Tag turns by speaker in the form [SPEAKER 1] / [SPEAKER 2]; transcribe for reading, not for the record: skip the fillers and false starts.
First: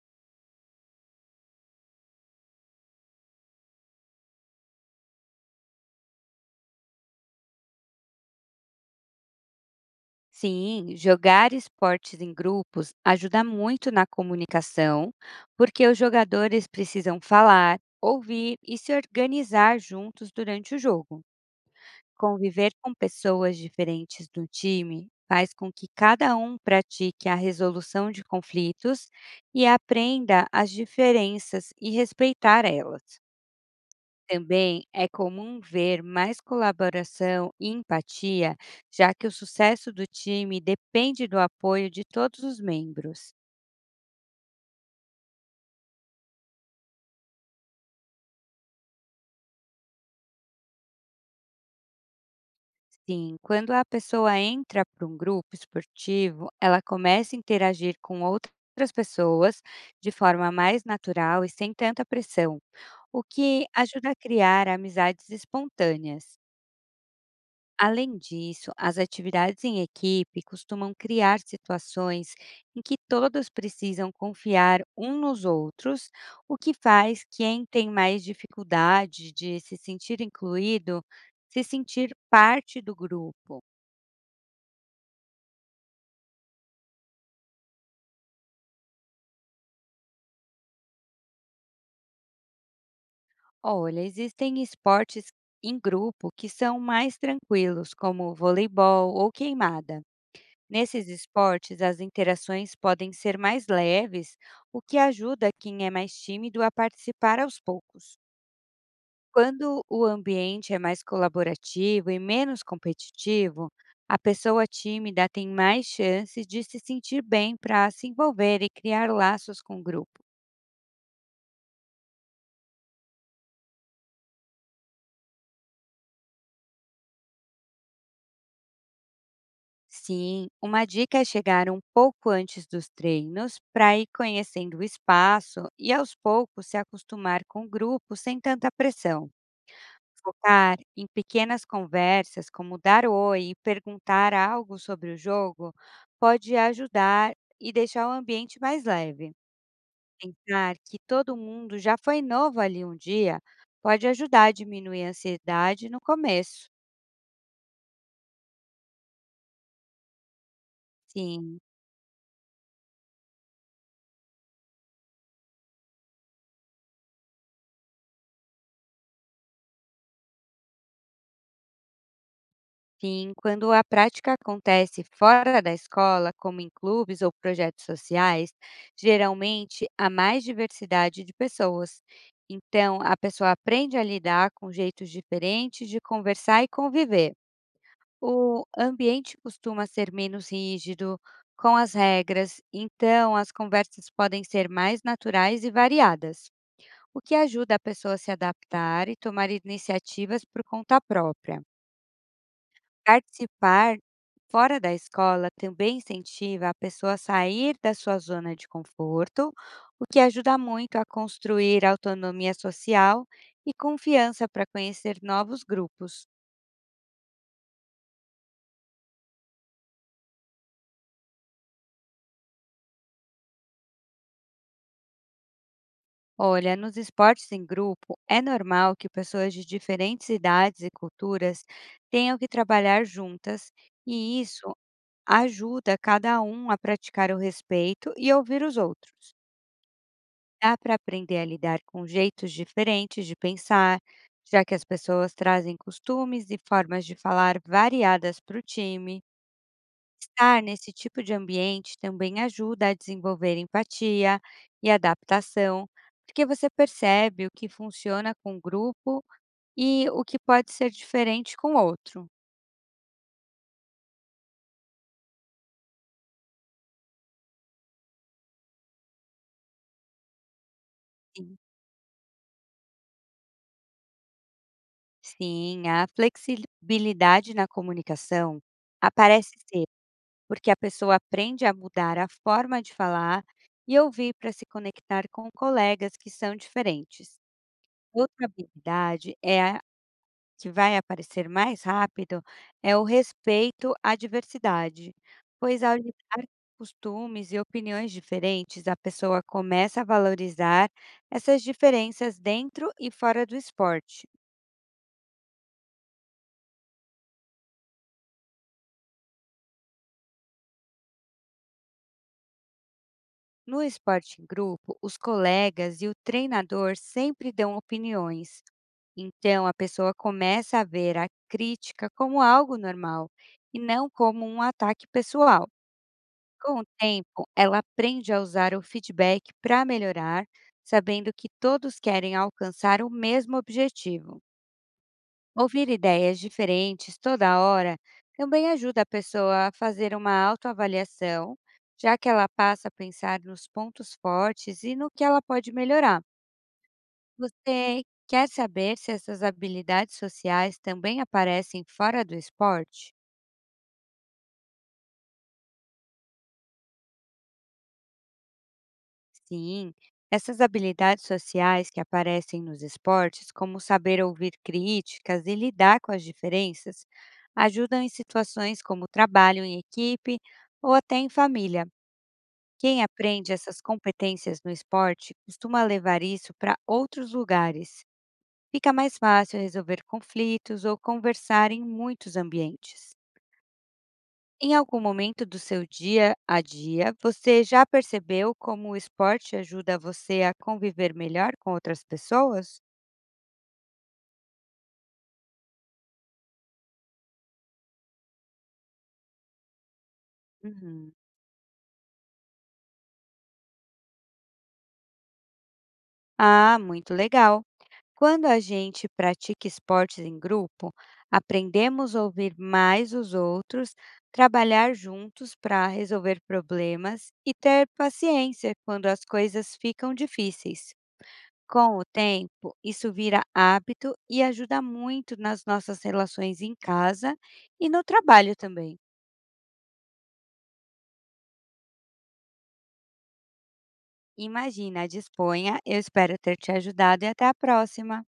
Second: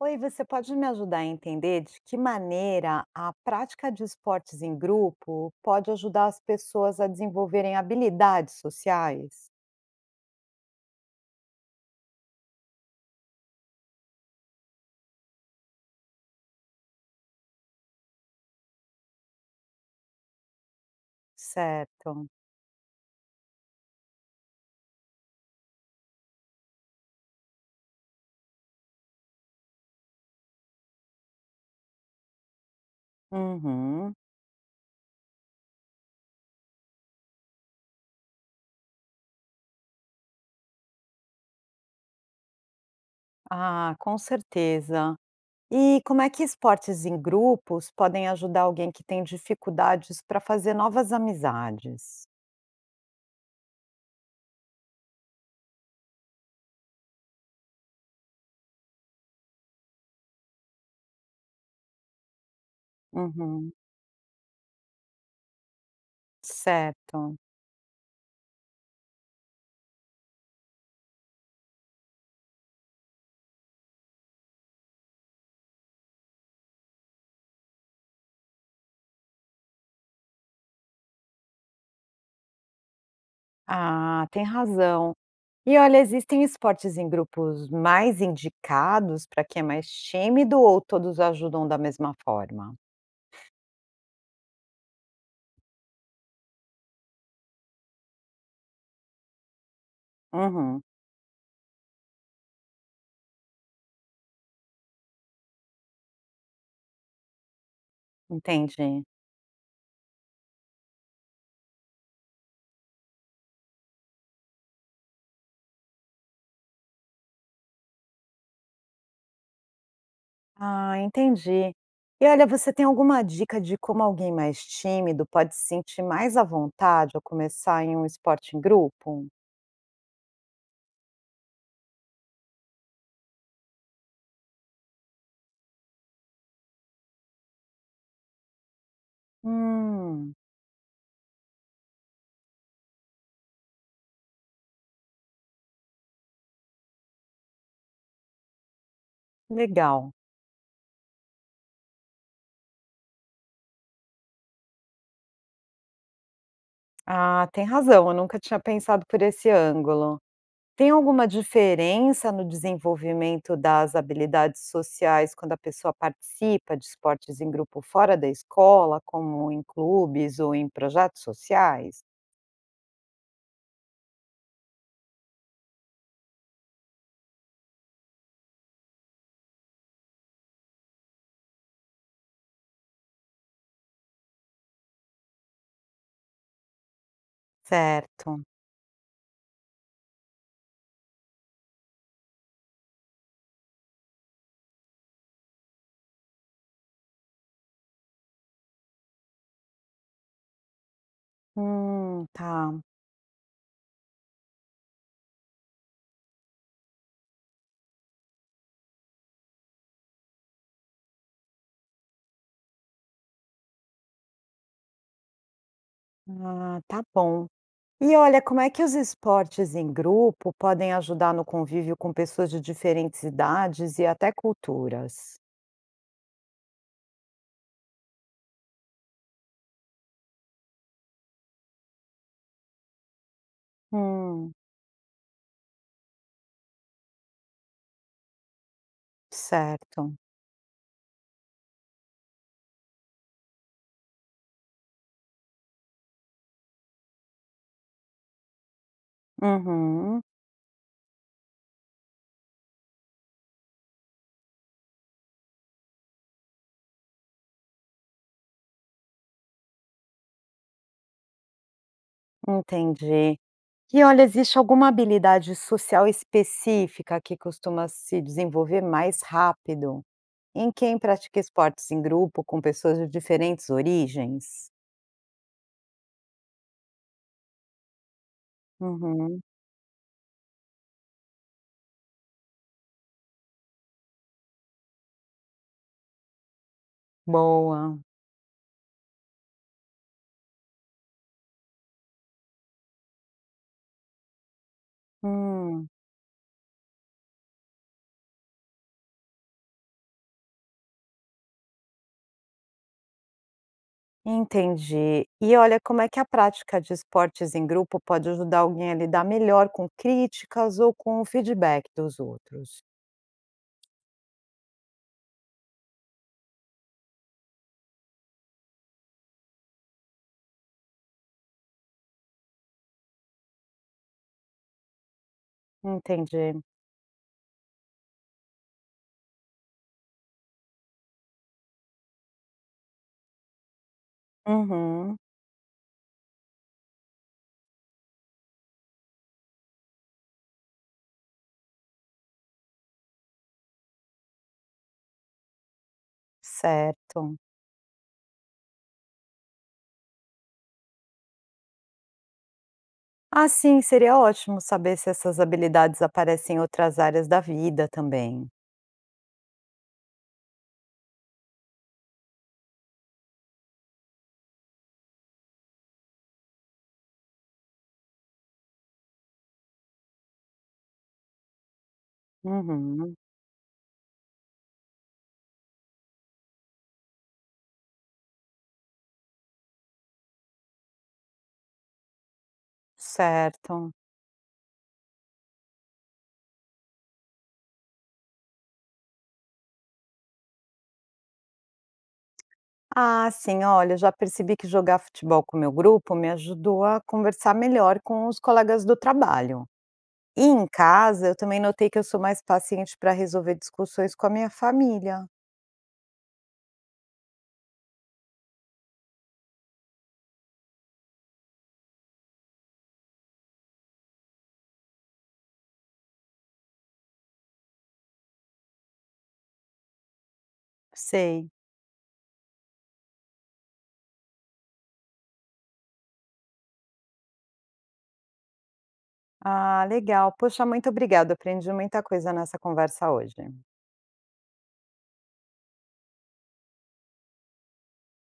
[SPEAKER 1] Oi, você pode me ajudar a entender de que maneira a prática de esportes em grupo pode ajudar as pessoas a desenvolverem habilidades sociais?
[SPEAKER 2] Sim, jogar esportes em grupos ajuda muito na comunicação, porque os jogadores precisam falar, ouvir e se organizar juntos durante o jogo.
[SPEAKER 1] Certo.
[SPEAKER 2] Conviver com pessoas diferentes do time faz com que cada um pratique a resolução de conflitos e aprenda as diferenças e respeitar elas.
[SPEAKER 1] Uhum.
[SPEAKER 2] Também é comum ver mais colaboração e empatia, já que o sucesso do time depende do apoio de todos os membros.
[SPEAKER 1] Ah, com certeza. E como é que esportes em grupos podem ajudar alguém que tem dificuldades para fazer novas amizades?
[SPEAKER 2] Sim, quando a pessoa entra para um grupo esportivo, ela começa a interagir com outras pessoas de forma mais natural e sem tanta pressão, o que
[SPEAKER 1] Uhum.
[SPEAKER 2] ajuda a criar amizades espontâneas.
[SPEAKER 1] Certo.
[SPEAKER 2] Além disso, as atividades em equipe costumam criar situações em que todos precisam confiar um nos outros, o que faz quem tem mais dificuldade de se sentir incluído se sentir parte do grupo.
[SPEAKER 1] Ah, tem razão. E olha, existem esportes em grupos mais indicados para quem é mais tímido ou todos ajudam da mesma forma?
[SPEAKER 2] Olha, existem esportes em grupo que são mais tranquilos, como voleibol ou queimada.
[SPEAKER 1] Uhum,
[SPEAKER 2] Nesses esportes, as interações podem ser mais leves, o que ajuda quem é mais tímido a participar aos poucos.
[SPEAKER 1] entendi.
[SPEAKER 2] Quando o ambiente é mais colaborativo e menos competitivo, a pessoa tímida tem mais chances de se sentir bem para se envolver e criar laços com o grupo.
[SPEAKER 1] Ah, entendi. E olha, você tem alguma dica de como alguém mais tímido pode se sentir mais à vontade ao começar em um esporte em grupo?
[SPEAKER 2] Sim, uma dica é chegar um pouco antes dos treinos para ir conhecendo o espaço e aos poucos se acostumar com o grupo sem tanta pressão.
[SPEAKER 1] Hum,
[SPEAKER 2] Focar em pequenas conversas, como dar oi e perguntar algo sobre o jogo, pode ajudar e deixar o ambiente mais leve.
[SPEAKER 1] legal.
[SPEAKER 2] Pensar que todo mundo já foi novo ali um dia pode ajudar a diminuir a ansiedade no começo.
[SPEAKER 1] Ah, tem razão, eu nunca tinha pensado por esse ângulo. Tem alguma
[SPEAKER 2] Sim.
[SPEAKER 1] diferença no desenvolvimento das habilidades sociais quando a pessoa participa de esportes em grupo fora da escola, como em clubes ou em projetos sociais?
[SPEAKER 2] Sim, quando a prática acontece fora da escola, como em clubes ou projetos sociais, geralmente há mais diversidade de pessoas. Então, a pessoa aprende a lidar com jeitos diferentes de conversar e conviver.
[SPEAKER 1] Certo.
[SPEAKER 2] O ambiente costuma ser menos rígido, com as regras, então as conversas podem ser mais naturais e variadas, o que ajuda a pessoa a se adaptar e tomar iniciativas por conta própria.
[SPEAKER 1] Tá.
[SPEAKER 2] Participar fora da escola também incentiva a pessoa a sair da sua zona de conforto, o que ajuda muito a construir autonomia social e confiança para conhecer novos grupos.
[SPEAKER 1] Ah, tá bom. E olha, como é que os esportes em grupo podem ajudar no convívio com pessoas de diferentes idades e até culturas?
[SPEAKER 2] Olha, nos esportes em grupo, é normal que pessoas de diferentes idades e culturas tenham que trabalhar juntas, e
[SPEAKER 1] Hum,
[SPEAKER 2] isso ajuda cada um a praticar o respeito e ouvir os outros.
[SPEAKER 1] certo.
[SPEAKER 2] Dá para aprender a lidar com jeitos diferentes de pensar, já que as pessoas trazem costumes e formas de falar variadas para o time.
[SPEAKER 1] Uhum,
[SPEAKER 2] Estar nesse tipo de ambiente também ajuda a desenvolver empatia e adaptação, porque você percebe o que funciona com o grupo e o que pode ser diferente com o outro.
[SPEAKER 1] entendi. E olha, existe alguma habilidade social específica que costuma se desenvolver mais rápido em quem pratica
[SPEAKER 2] Sim,
[SPEAKER 1] esportes em grupo com pessoas de diferentes origens?
[SPEAKER 2] Sim, a flexibilidade na comunicação
[SPEAKER 1] Uhum.
[SPEAKER 2] aparece porque a pessoa aprende a mudar a forma de falar e ouvir para se conectar com colegas que são diferentes.
[SPEAKER 1] Boa.
[SPEAKER 2] Outra habilidade é a que vai aparecer mais rápido é o respeito à diversidade, pois
[SPEAKER 1] Hum,
[SPEAKER 2] ao lidar com costumes e opiniões diferentes, a pessoa começa a valorizar essas diferenças dentro e fora do esporte.
[SPEAKER 1] entendi. E olha, como é que a prática de esportes em grupo pode ajudar alguém a lidar melhor com críticas ou com o feedback dos outros?
[SPEAKER 2] No esporte em grupo, os colegas e o treinador sempre dão opiniões. Então, a pessoa começa a ver a crítica como algo normal e não como um ataque pessoal.
[SPEAKER 1] Entendi.
[SPEAKER 2] Com o tempo, ela aprende a usar o feedback para melhorar, sabendo que todos querem alcançar o mesmo objetivo.
[SPEAKER 1] Uhum,
[SPEAKER 2] Ouvir ideias diferentes toda hora também ajuda a pessoa a fazer uma autoavaliação, já que ela passa a pensar nos pontos fortes e no que ela pode melhorar.
[SPEAKER 1] certo.
[SPEAKER 2] Você quer saber se essas habilidades sociais também aparecem fora do esporte?
[SPEAKER 1] Ah, sim, seria ótimo saber se essas habilidades aparecem em outras áreas da vida também.
[SPEAKER 2] Sim, essas habilidades sociais que aparecem nos esportes, como saber ouvir críticas e lidar com as diferenças, ajudam em situações como trabalho em equipe ou até em família. Quem
[SPEAKER 1] Uhum,
[SPEAKER 2] aprende essas competências no esporte costuma levar isso para outros lugares. Fica mais fácil resolver conflitos ou conversar em muitos ambientes.
[SPEAKER 1] certo.
[SPEAKER 2] Em algum momento do seu dia a dia, você já percebeu como o esporte ajuda você a conviver melhor com outras pessoas?
[SPEAKER 1] Ah, sim, olha, já percebi que jogar futebol com o meu grupo me ajudou a conversar melhor com os colegas do trabalho. E em
[SPEAKER 2] Uhum.
[SPEAKER 1] casa, eu também notei que eu sou mais paciente para resolver discussões com a minha família.
[SPEAKER 2] Ah, muito legal! Quando a gente pratica esportes em grupo, aprendemos a ouvir mais os outros, trabalhar juntos para resolver problemas e ter paciência quando as coisas ficam difíceis.
[SPEAKER 1] Sei.
[SPEAKER 2] Com o tempo, isso vira hábito e ajuda muito nas nossas relações em casa e no trabalho também.
[SPEAKER 1] Ah, legal. Poxa, muito obrigada. Aprendi muita coisa nessa conversa hoje.
[SPEAKER 2] Imagina, disponha. Eu espero ter te ajudado e até a próxima.